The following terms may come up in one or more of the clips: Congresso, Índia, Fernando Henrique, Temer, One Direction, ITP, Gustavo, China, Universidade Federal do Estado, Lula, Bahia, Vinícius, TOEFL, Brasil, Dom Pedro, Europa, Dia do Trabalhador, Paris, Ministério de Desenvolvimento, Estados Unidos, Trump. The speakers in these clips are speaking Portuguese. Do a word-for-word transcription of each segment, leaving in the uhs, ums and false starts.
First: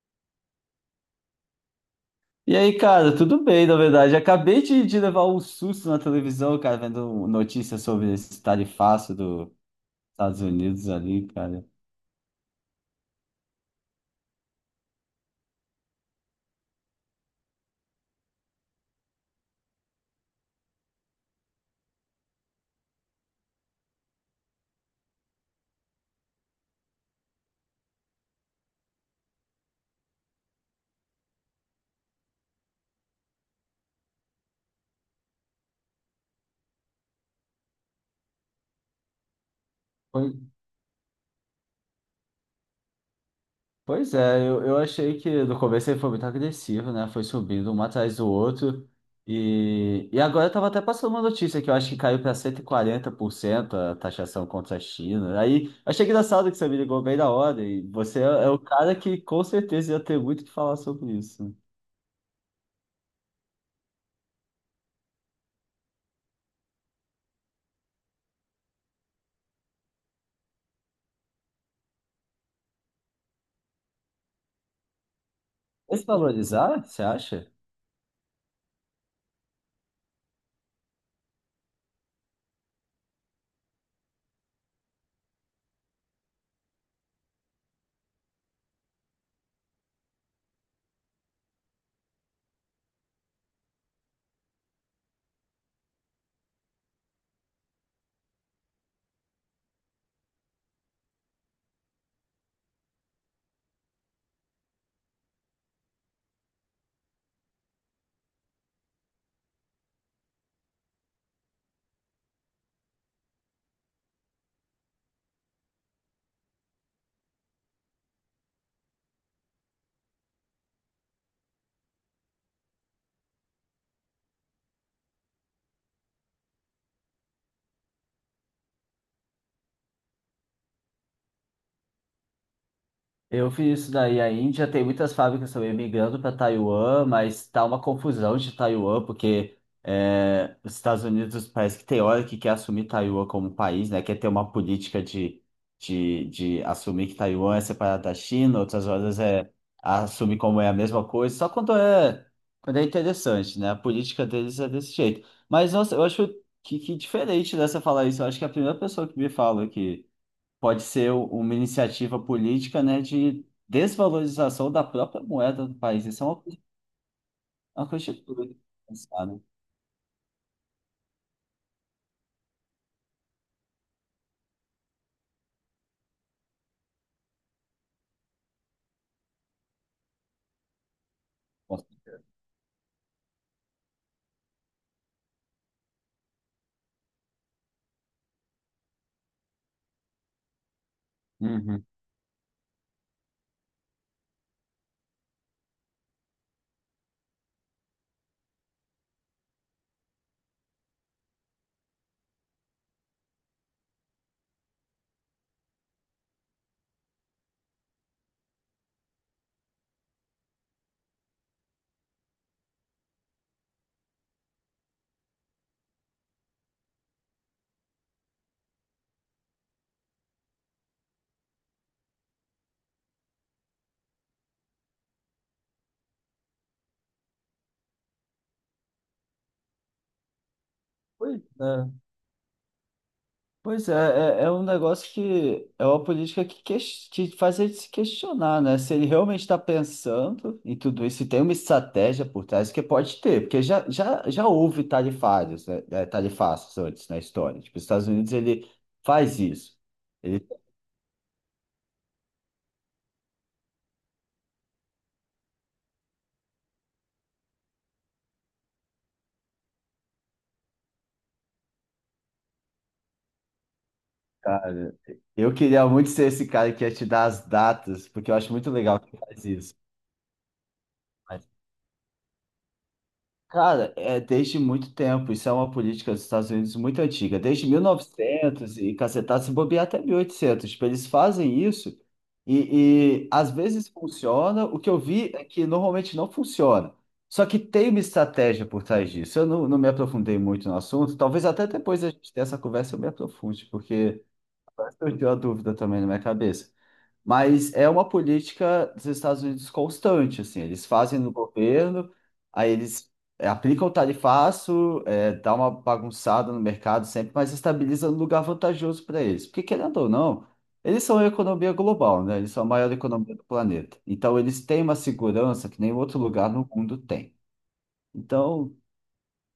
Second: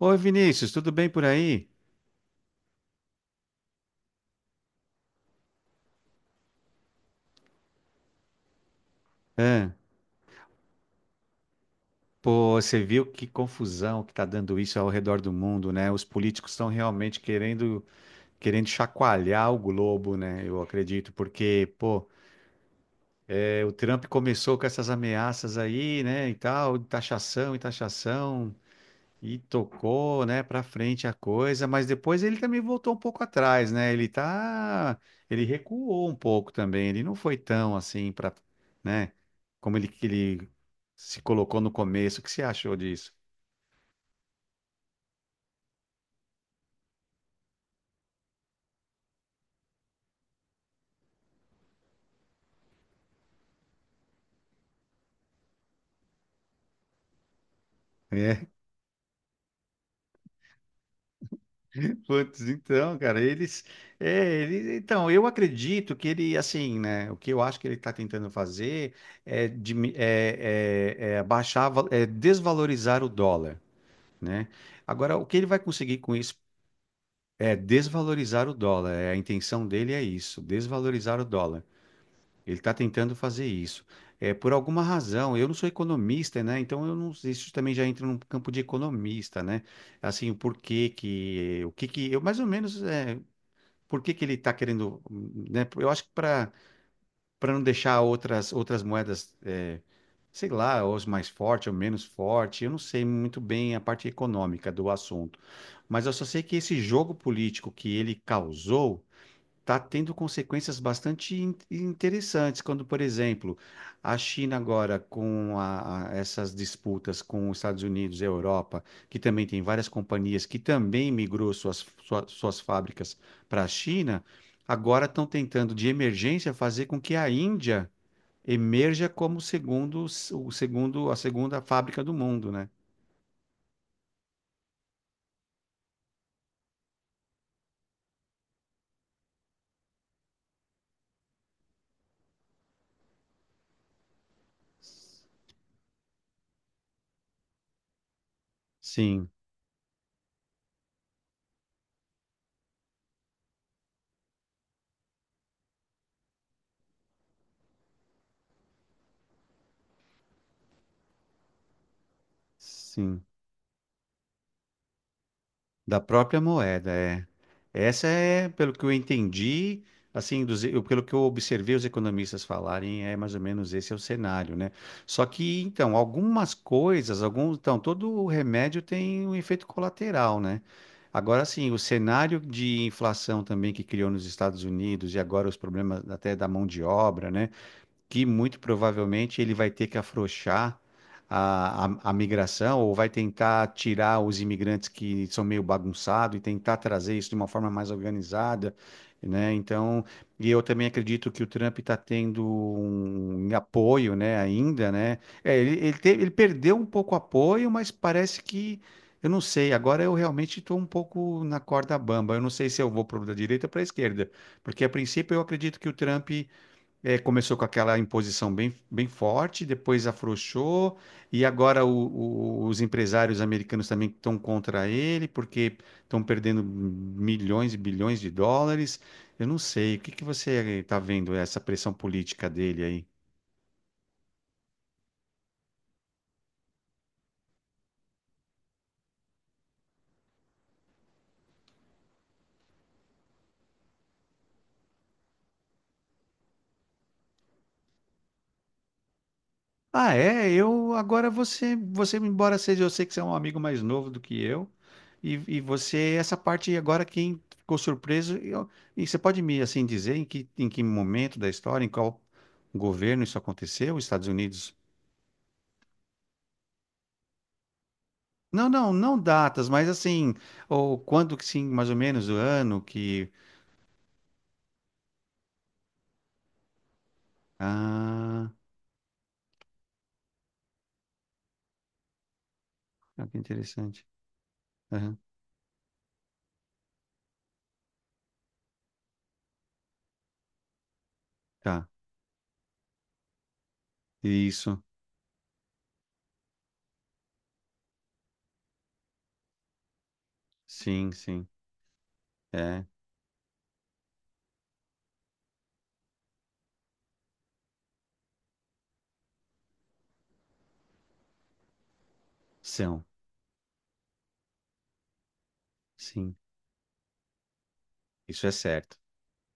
Oi, Vinícius, tudo bem por aí? E aí, cara, tudo bem, na verdade. Acabei de, de levar um susto na televisão, cara, vendo notícias sobre esse tarifaço dos Hã? Estados Unidos ali, cara. Pô, você viu que confusão que tá dando isso ao redor do mundo, né? Os políticos estão realmente querendo, querendo chacoalhar o globo, né? Eu acredito, porque, pô, é, o Trump começou com essas ameaças aí, né, e tal, de taxação e taxação. E tocou, né, para frente a coisa, mas depois ele também voltou um pouco atrás, né? Ele tá, ele recuou um pouco também. Ele não foi tão assim para, né, como ele que Pois, ele se colocou no começo. O que você achou disso? pois é, eu, eu achei que no começo ele foi muito agressivo, né? Foi subindo um atrás do outro. E, e agora eu tava até passando uma notícia que eu acho que caiu para cento e quarenta por cento a taxação contra a China. Aí achei engraçado que você me ligou bem na hora. E você é, É. é o cara que com certeza ia ter muito o que falar sobre isso. Putz, então, cara, eles, é, ele, então, eu acredito que ele, assim, né, o que eu acho que ele está tentando fazer é, dimi- é, é, é abaixar, va- é desvalorizar o dólar, né? Agora, o que ele vai conseguir com isso? Desvalorizar, você acha? É desvalorizar o dólar. É, a intenção dele é isso, desvalorizar o dólar. Ele está tentando fazer isso. É, por alguma razão, eu não sou economista, né? Então eu não, isso também já entra num campo de economista, né? Assim, o porquê que, o que que, eu mais ou menos, é, por que que ele está querendo, né? Eu acho que para para não deixar outras, outras moedas, eh, sei lá, ou as mais forte ou menos forte. Eu não sei muito bem a parte econômica do assunto, mas eu só sei que esse jogo político que ele causou está tendo consequências bastante in- interessantes, quando, por exemplo, a China agora com a- a- essas disputas com os Estados Unidos e a Europa, que também tem várias companhias que também migrou suas, sua- suas fábricas para a China, agora estão tentando, de emergência, fazer com que a Índia emerja como segundo, o segundo, a segunda fábrica do mundo, né? Eu fiz isso daí. A Índia tem muitas fábricas também migrando para Taiwan, mas tá uma confusão de Taiwan, porque é, os Estados Unidos parece que tem hora que quer assumir Taiwan como país, né? Quer ter uma política de, de, de assumir que Taiwan é separado da China, outras horas Sim, é assumir como é a mesma coisa, só quando é, quando é interessante, né? A política deles é desse jeito. Mas, nossa, eu acho que, que diferente dessa falar isso. Eu acho que é a primeira pessoa que me fala que pode ser u- uma iniciativa política, né, sim. de desvalorização da própria moeda do Da país. Isso é uma, própria coisa- moeda, é. é uma Essa coisa de é, tudo pelo que eu pensar, né? entendi, assim, dos, eu- pelo que eu observei os economistas falarem, é mais ou menos esse é o cenário, né? Só que, então, algumas coisas, alguns, então, todo o remédio tem um efeito colateral, né? Agora, sim, o Com certeza. cenário de inflação também que criou nos Estados Unidos e agora os problemas até da mão de obra, né? Que muito provavelmente ele vai ter que afrouxar a, Uhum. a, a migração ou vai tentar tirar os imigrantes que são meio bagunçados e tentar trazer isso de uma forma mais organizada, né? Então, e eu também acredito que o Trump está tendo um um apoio, né, ainda, né? É, ele, ele, teve, ele perdeu um pouco o apoio, mas parece que eu não sei, agora eu realmente estou um pouco na corda bamba. Eu não sei se eu vou para da direita ou para a esquerda, porque a princípio eu acredito que o Trump é, começou com aquela imposição bem, bem forte, depois afrouxou, e agora o- o- os empresários americanos também estão contra ele, porque estão perdendo milhões e bilhões de dólares. Eu não sei, o que que você está vendo Pois essa é, pressão política dele aí? Pois é, é, é um negócio que é uma política que, ques- que faz a se questionar, né? Se ele realmente está pensando em tudo isso, se tem uma estratégia por trás, que pode ter, porque já, já, já houve tarifários, né? eh, Tarifaços antes na história. Tipo, os Estados Unidos ele faz isso. Ah, é, eu agora você, você embora seja, eu sei que você é um amigo mais novo do que eu, e, e você, essa parte agora quem ficou surpreso, eu- e você pode me assim dizer em que, em que momento da história, em qual governo isso aconteceu, os Estados Unidos? Cara, eu queria muito ser esse cara que ia te dar as datas, porque eu acho Não, muito não, legal que não faz datas, isso. mas assim, ou quando que Mas, sim, mais ou menos o ano que. cara, é desde muito tempo, isso é uma política dos Estados Unidos muito antiga, desde Ah, mil e novecentos e cacetado, se bobear até mil e oitocentos. Tipo, eles fazem isso e, ah, e que às vezes interessante. funciona. O que eu Aham, vi é que normalmente não funciona. Só que tem uma estratégia por trás disso. Eu não, não me aprofundei muito no assunto, talvez até tá, depois a gente ter essa conversa eu me aprofunde, porque isso, surgiu a dúvida também na minha cabeça. Mas é uma política dos Estados Unidos constante, assim, eles sim, fazem no sim, governo, aí é, eles eh, aplicam o tarifaço, eh, dá uma bagunçada no mercado sempre, mas estabiliza no lugar vantajoso para eles. Porque, querendo ou não, eles são a economia global, né? Eles são a maior são, economia do planeta. Então, eles têm uma segurança que nenhum outro sim, lugar no mundo tem. isso é Então, certo.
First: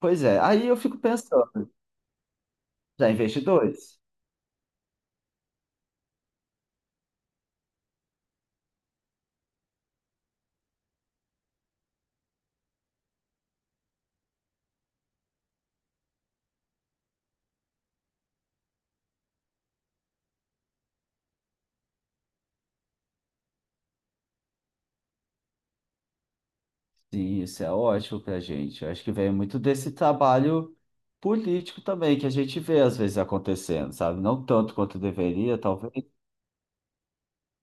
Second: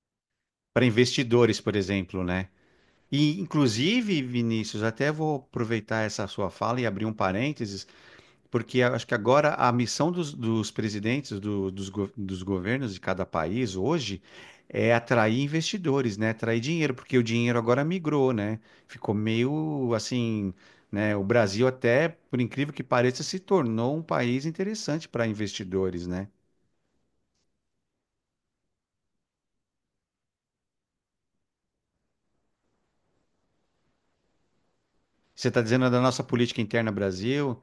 pois é, aí eu Para fico investidores, pensando, por exemplo, né? já E, investidores? inclusive, Vinícius, até vou aproveitar essa sua fala e abrir um parênteses, porque eu acho que agora a missão dos, dos presidentes do- dos, go- dos governos de cada país hoje é atrair investidores, né? Atrair dinheiro, porque o dinheiro agora migrou, né? Ficou meio assim, né? O Brasil até, por incrível que pareça, se tornou um país interessante para investidores, né? Sim, isso é ótimo para a gente. Eu acho que vem muito desse trabalho político também que a gente vê às vezes acontecendo, sabe? Não tanto quanto Você deveria, está dizendo talvez. da nossa política interna Brasil?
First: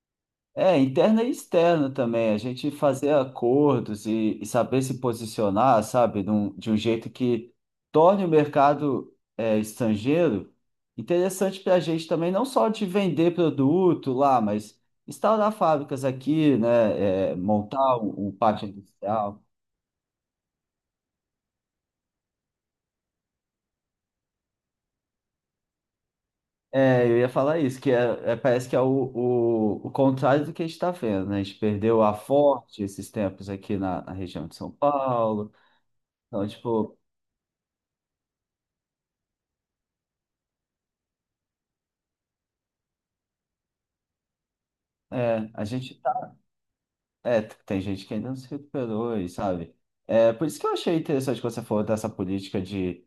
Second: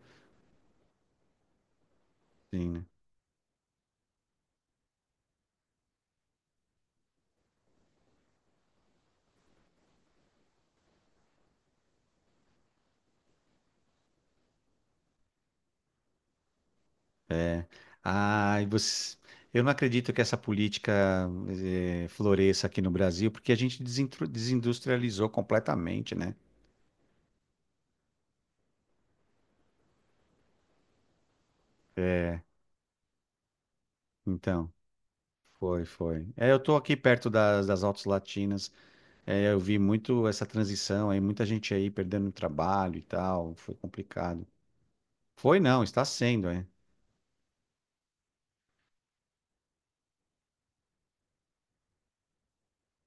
É, interna e externa também. A gente Sim. Né? fazer acordos e, e saber se posicionar, sabe? Num- de um jeito que torne o mercado é, estrangeiro interessante para a gente também, não só de vender produto lá, mas instaurar fábricas aqui, né? É, montar um, um Ai, parque você. industrial. Eu não acredito que essa política eh, floresça aqui no Brasil, porque a gente desintru- desindustrializou completamente, né? É, eu ia falar isso, que é, é- parece que é o, o, o contrário do que a gente está vendo, né? A gente perdeu a Forte esses tempos aqui na, na região de São Então, Paulo. foi, foi. Então, É, eu tô aqui tipo, perto das, das Altas Latinas, é, eu vi muito essa transição aí, muita gente aí perdendo o trabalho e tal, foi complicado. é, Foi a não, gente está tá, sendo, é. é, tem gente que ainda não se recuperou, e sabe? É, por isso que eu achei interessante quando você falou dessa política de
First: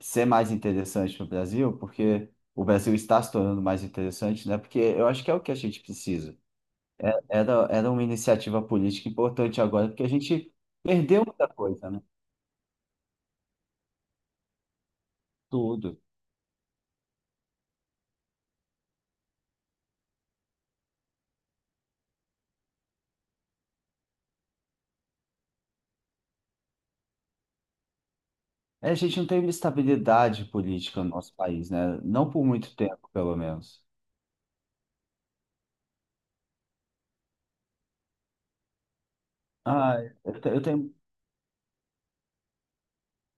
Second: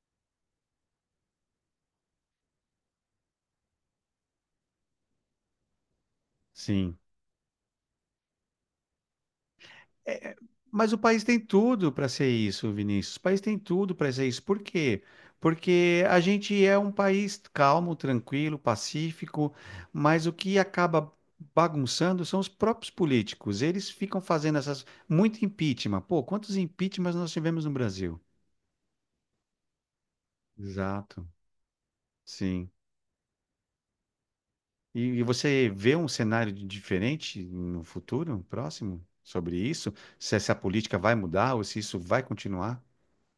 ser mais interessante para o Brasil, porque o Brasil está se tornando mais interessante, né? Porque eu acho que é o que a gente precisa. Sim. Era, era uma iniciativa política importante agora, porque a É, é, gente mas o país perdeu tem muita coisa, tudo né? para ser isso, Vinícius. O país tem tudo para ser isso. Por quê? Tudo. Porque a gente é um país calmo, tranquilo, pacífico, mas o que acaba bagunçando são os próprios políticos. Eles ficam fazendo essas muito impeachment. Pô, quantos impeachments nós tivemos no Brasil? É, a gente não teve estabilidade política no Exato, nosso país, né? Não por sim. muito tempo, pelo menos. E, e você vê um cenário de- diferente no futuro, próximo, sobre isso? Ah, Se eu, te- essa eu tenho, política vai mudar ou se isso vai continuar?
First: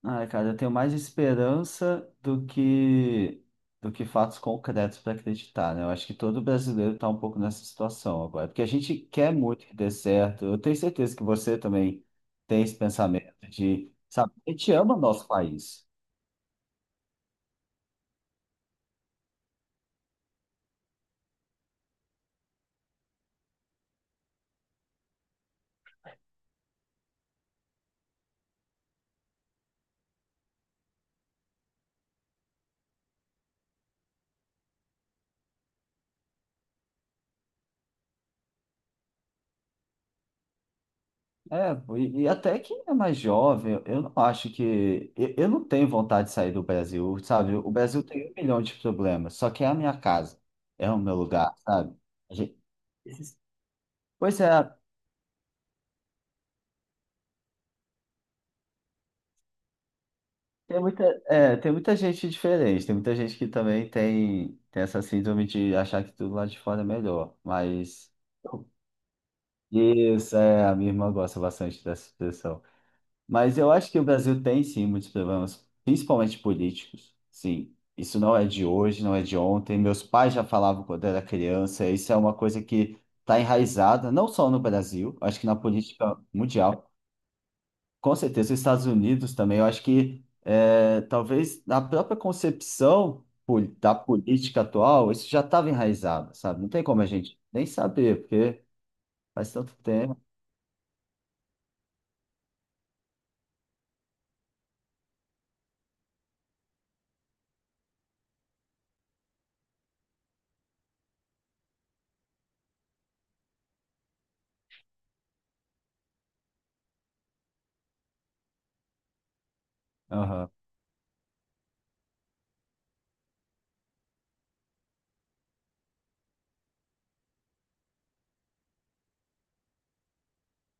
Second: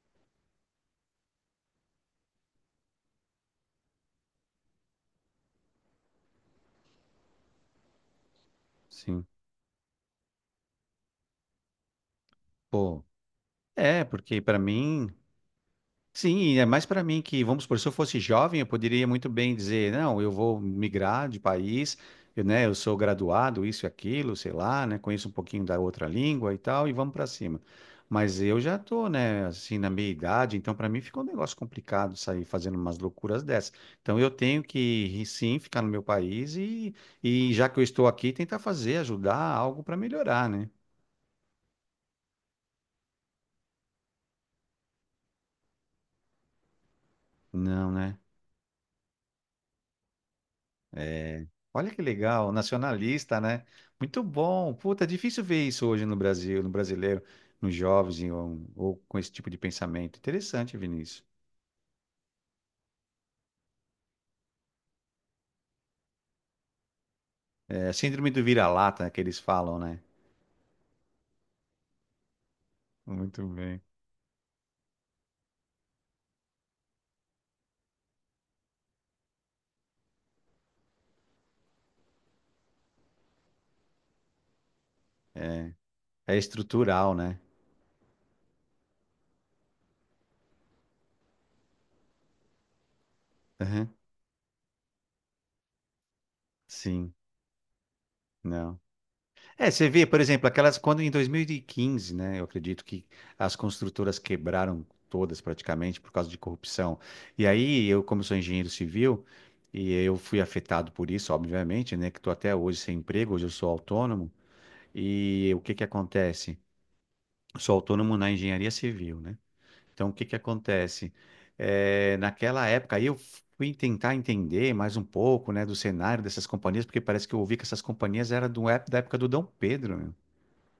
ah, cara, Eu tenho mais esperança do que do que fatos concretos para acreditar, né? Eu acho que todo brasileiro está um pouco nessa situação agora, porque a gente Sim. quer muito que dê certo. Eu tenho certeza que você também tem esse Pô, pensamento de, É, sabe, porque a para gente ama mim, nosso país. sim, é mais para mim que, vamos supor, se eu fosse jovem, eu poderia muito bem dizer, não, eu vou migrar de país, eu, né, eu sou graduado, isso e aquilo, sei lá, né, conheço um pouquinho da outra língua e tal, e vamos para cima. Mas eu já tô, né, assim, na minha idade, então para mim fica um negócio complicado sair fazendo umas loucuras dessas. Então eu tenho que, sim, ficar no meu país e, e já que eu estou aqui, tentar fazer, ajudar algo para melhorar, né? É, e, e até quem é mais jovem, eu eu não acho que. Eu, eu não tenho vontade de sair do Brasil, sabe? O Não, Brasil né? tem um milhão de problemas, só que é a minha casa, é o meu É, lugar, olha sabe? que A legal, gente- esses- nacionalista, né? Muito Pois é, bom. Puta, é difícil ver isso hoje no Brasil, no brasileiro, nos jovens ou, ou com esse tipo de pensamento. Interessante, tem muita, Vinícius. é, tem muita gente diferente, tem muita gente que também tem, tem essa síndrome de achar que tudo lá de fora é melhor, É, mas. síndrome do vira-lata né, que eles falam, né? Isso, é, a minha irmã gosta bastante dessa expressão. Muito Mas eu bem. acho que o Brasil tem sim muitos problemas, principalmente políticos. Sim, isso não é de hoje, não é de ontem. Meus pais já falavam quando era criança. Isso é uma coisa que está enraizada, não só no Brasil, acho que na política É mundial. estrutural, né? Com certeza, os Estados Unidos também. Eu acho que é, talvez na própria concepção pol- Aham, da política atual, isso já estava enraizado, sabe? Não tem como a sim, gente nem saber, porque não. faz É, tanto você vê, por tempo. exemplo, aquelas quando em dois mil e quinze, né? Eu acredito que as construtoras quebraram todas praticamente por causa de corrupção. E aí eu, como sou engenheiro civil, e eu fui afetado por isso, obviamente, né? Que estou até hoje sem emprego, hoje eu sou autônomo. E o que que acontece? Eu sou autônomo na engenharia civil, né? Então o que que Aham. acontece? É, naquela época aí eu fui tentar entender mais um pouco, né, do cenário dessas companhias, porque parece que eu ouvi que essas companhias eram do, ép- da época do Dom Pedro, né?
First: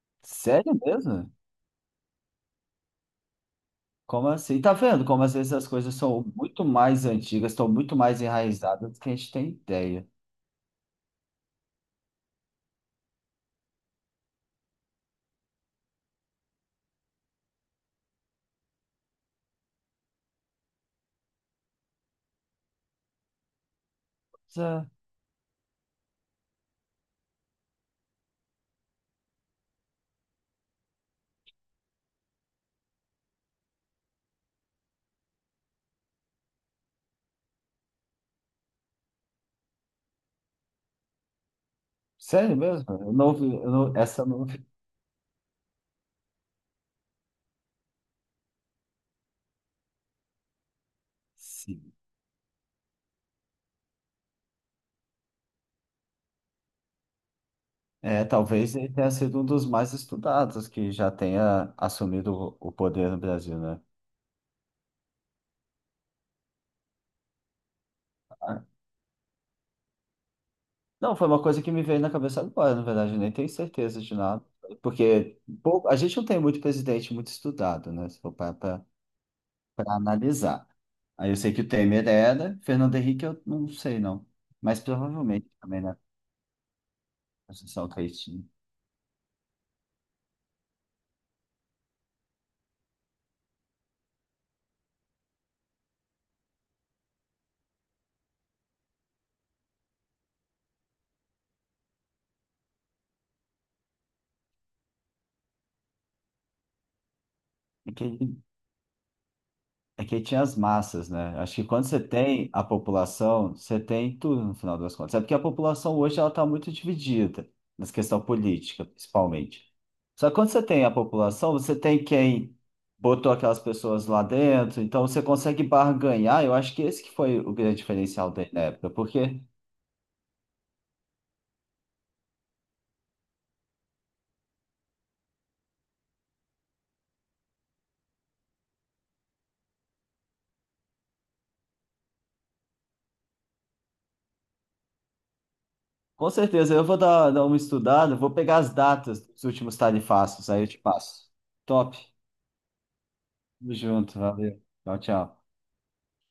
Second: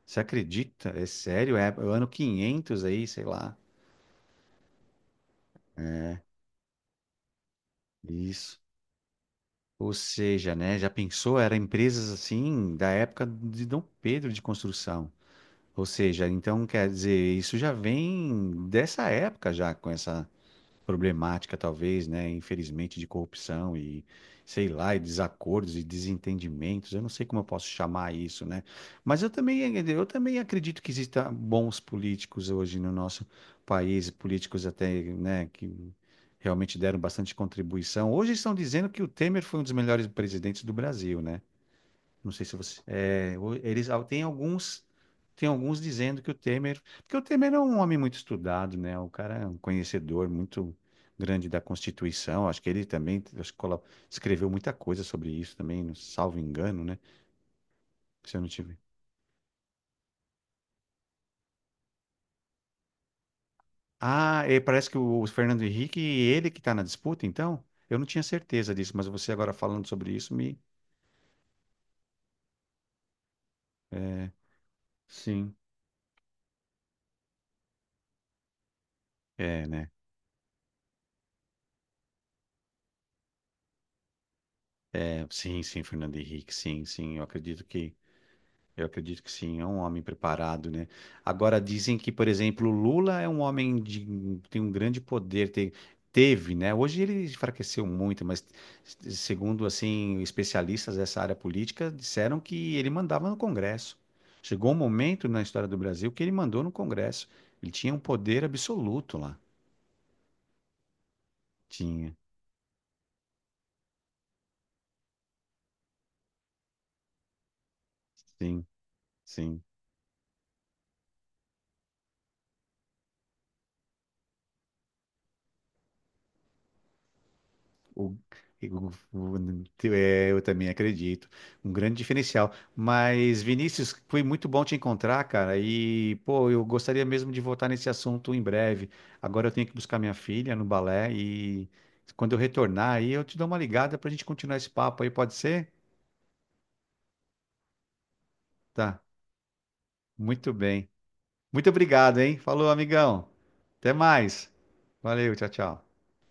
Você Sério acredita? É mesmo? sério? É o ano quinhentos aí, sei lá. Como assim? Tá vendo como às vezes as coisas são muito mais antigas, estão muito mais Isso. enraizadas do que a gente tem Ou ideia. seja, né, já pensou, era empresas assim da época de Dom Pedro de construção. Ou seja, então quer dizer, isso já vem dessa época já com essa problemática, talvez, né? Infelizmente, de corrupção e Mas, sei é, lá, e desacordos e desentendimentos. Eu não sei como eu posso chamar isso, né? Mas eu também, eu também acredito que existam bons políticos hoje no nosso país, políticos até, né, que realmente deram bastante contribuição. Hoje estão dizendo que o Temer foi um dos melhores presidentes do Brasil, né? Não sei se Sério você. mesmo? Eu não, é, vi- o- eu eles não- ah, tem Essa eu não vi. alguns tem alguns dizendo que o Temer, porque o Temer é um homem muito estudado, né? O cara é um conhecedor muito grande da Sim. Constituição. Acho que ele também acho que colo- escreveu muita coisa sobre isso também, não- salvo engano, né? É, Se eu não talvez tive. ele tenha sido um dos mais estudados que já tenha assumido o o poder no Brasil, né? Ah, e parece que o Fernando Henrique, ele que está na disputa, então? Eu não tinha Ah, certeza disso, mas você agora falando sobre isso me. não, foi uma coisa que me veio na cabeça agora, na verdade, eu nem tenho certeza de É, nada. Porque sim. pouco- a gente não tem muito presidente muito estudado, né? Se for parar É, né? para analisar. Aí eu sei que o Temer era, Fernando Henrique eu não sei não, mas É, provavelmente sim, sim, também na Fernando Henrique, sim, sim. Eu acredito Constituição que que ele tinha. Eu acredito que sim, é um homem preparado, né? Agora dizem que, por exemplo, o Lula é um homem de tem um grande poder, tem- teve, né? Hoje ele enfraqueceu muito, mas s- segundo assim especialistas dessa área política disseram que ele mandava no Congresso. Chegou um momento na história do Brasil que ele mandou no Congresso. Ele É tinha um que, ele- poder absoluto lá. É que ele tinha as massas, né? Acho que quando você Tinha. tem a população, você tem tudo no final das contas. É porque a população hoje ela está muito dividida, nessa questão Sim, política, sim. principalmente. Só que quando você tem a população, você tem quem botou aquelas pessoas lá dentro, então você consegue barganhar. Eu acho que esse que foi o grande O, diferencial dele na o- época, o- porque é, eu também acredito. Um grande diferencial. Mas, Vinícius, foi muito bom te encontrar, cara. E, pô, eu gostaria mesmo de voltar nesse assunto em breve. Agora eu tenho que buscar minha filha no balé e quando eu retornar aí eu te dou uma ligada pra gente continuar esse papo aí, pode ser? com certeza, eu vou dar, dar uma estudada, vou pegar as Tá. datas dos últimos tarifácios, Muito aí eu te bem. passo. Muito Top. obrigado, hein? Falou, amigão. Tamo Até junto, mais. valeu. Tchau, Valeu, tchau. tchau, tchau.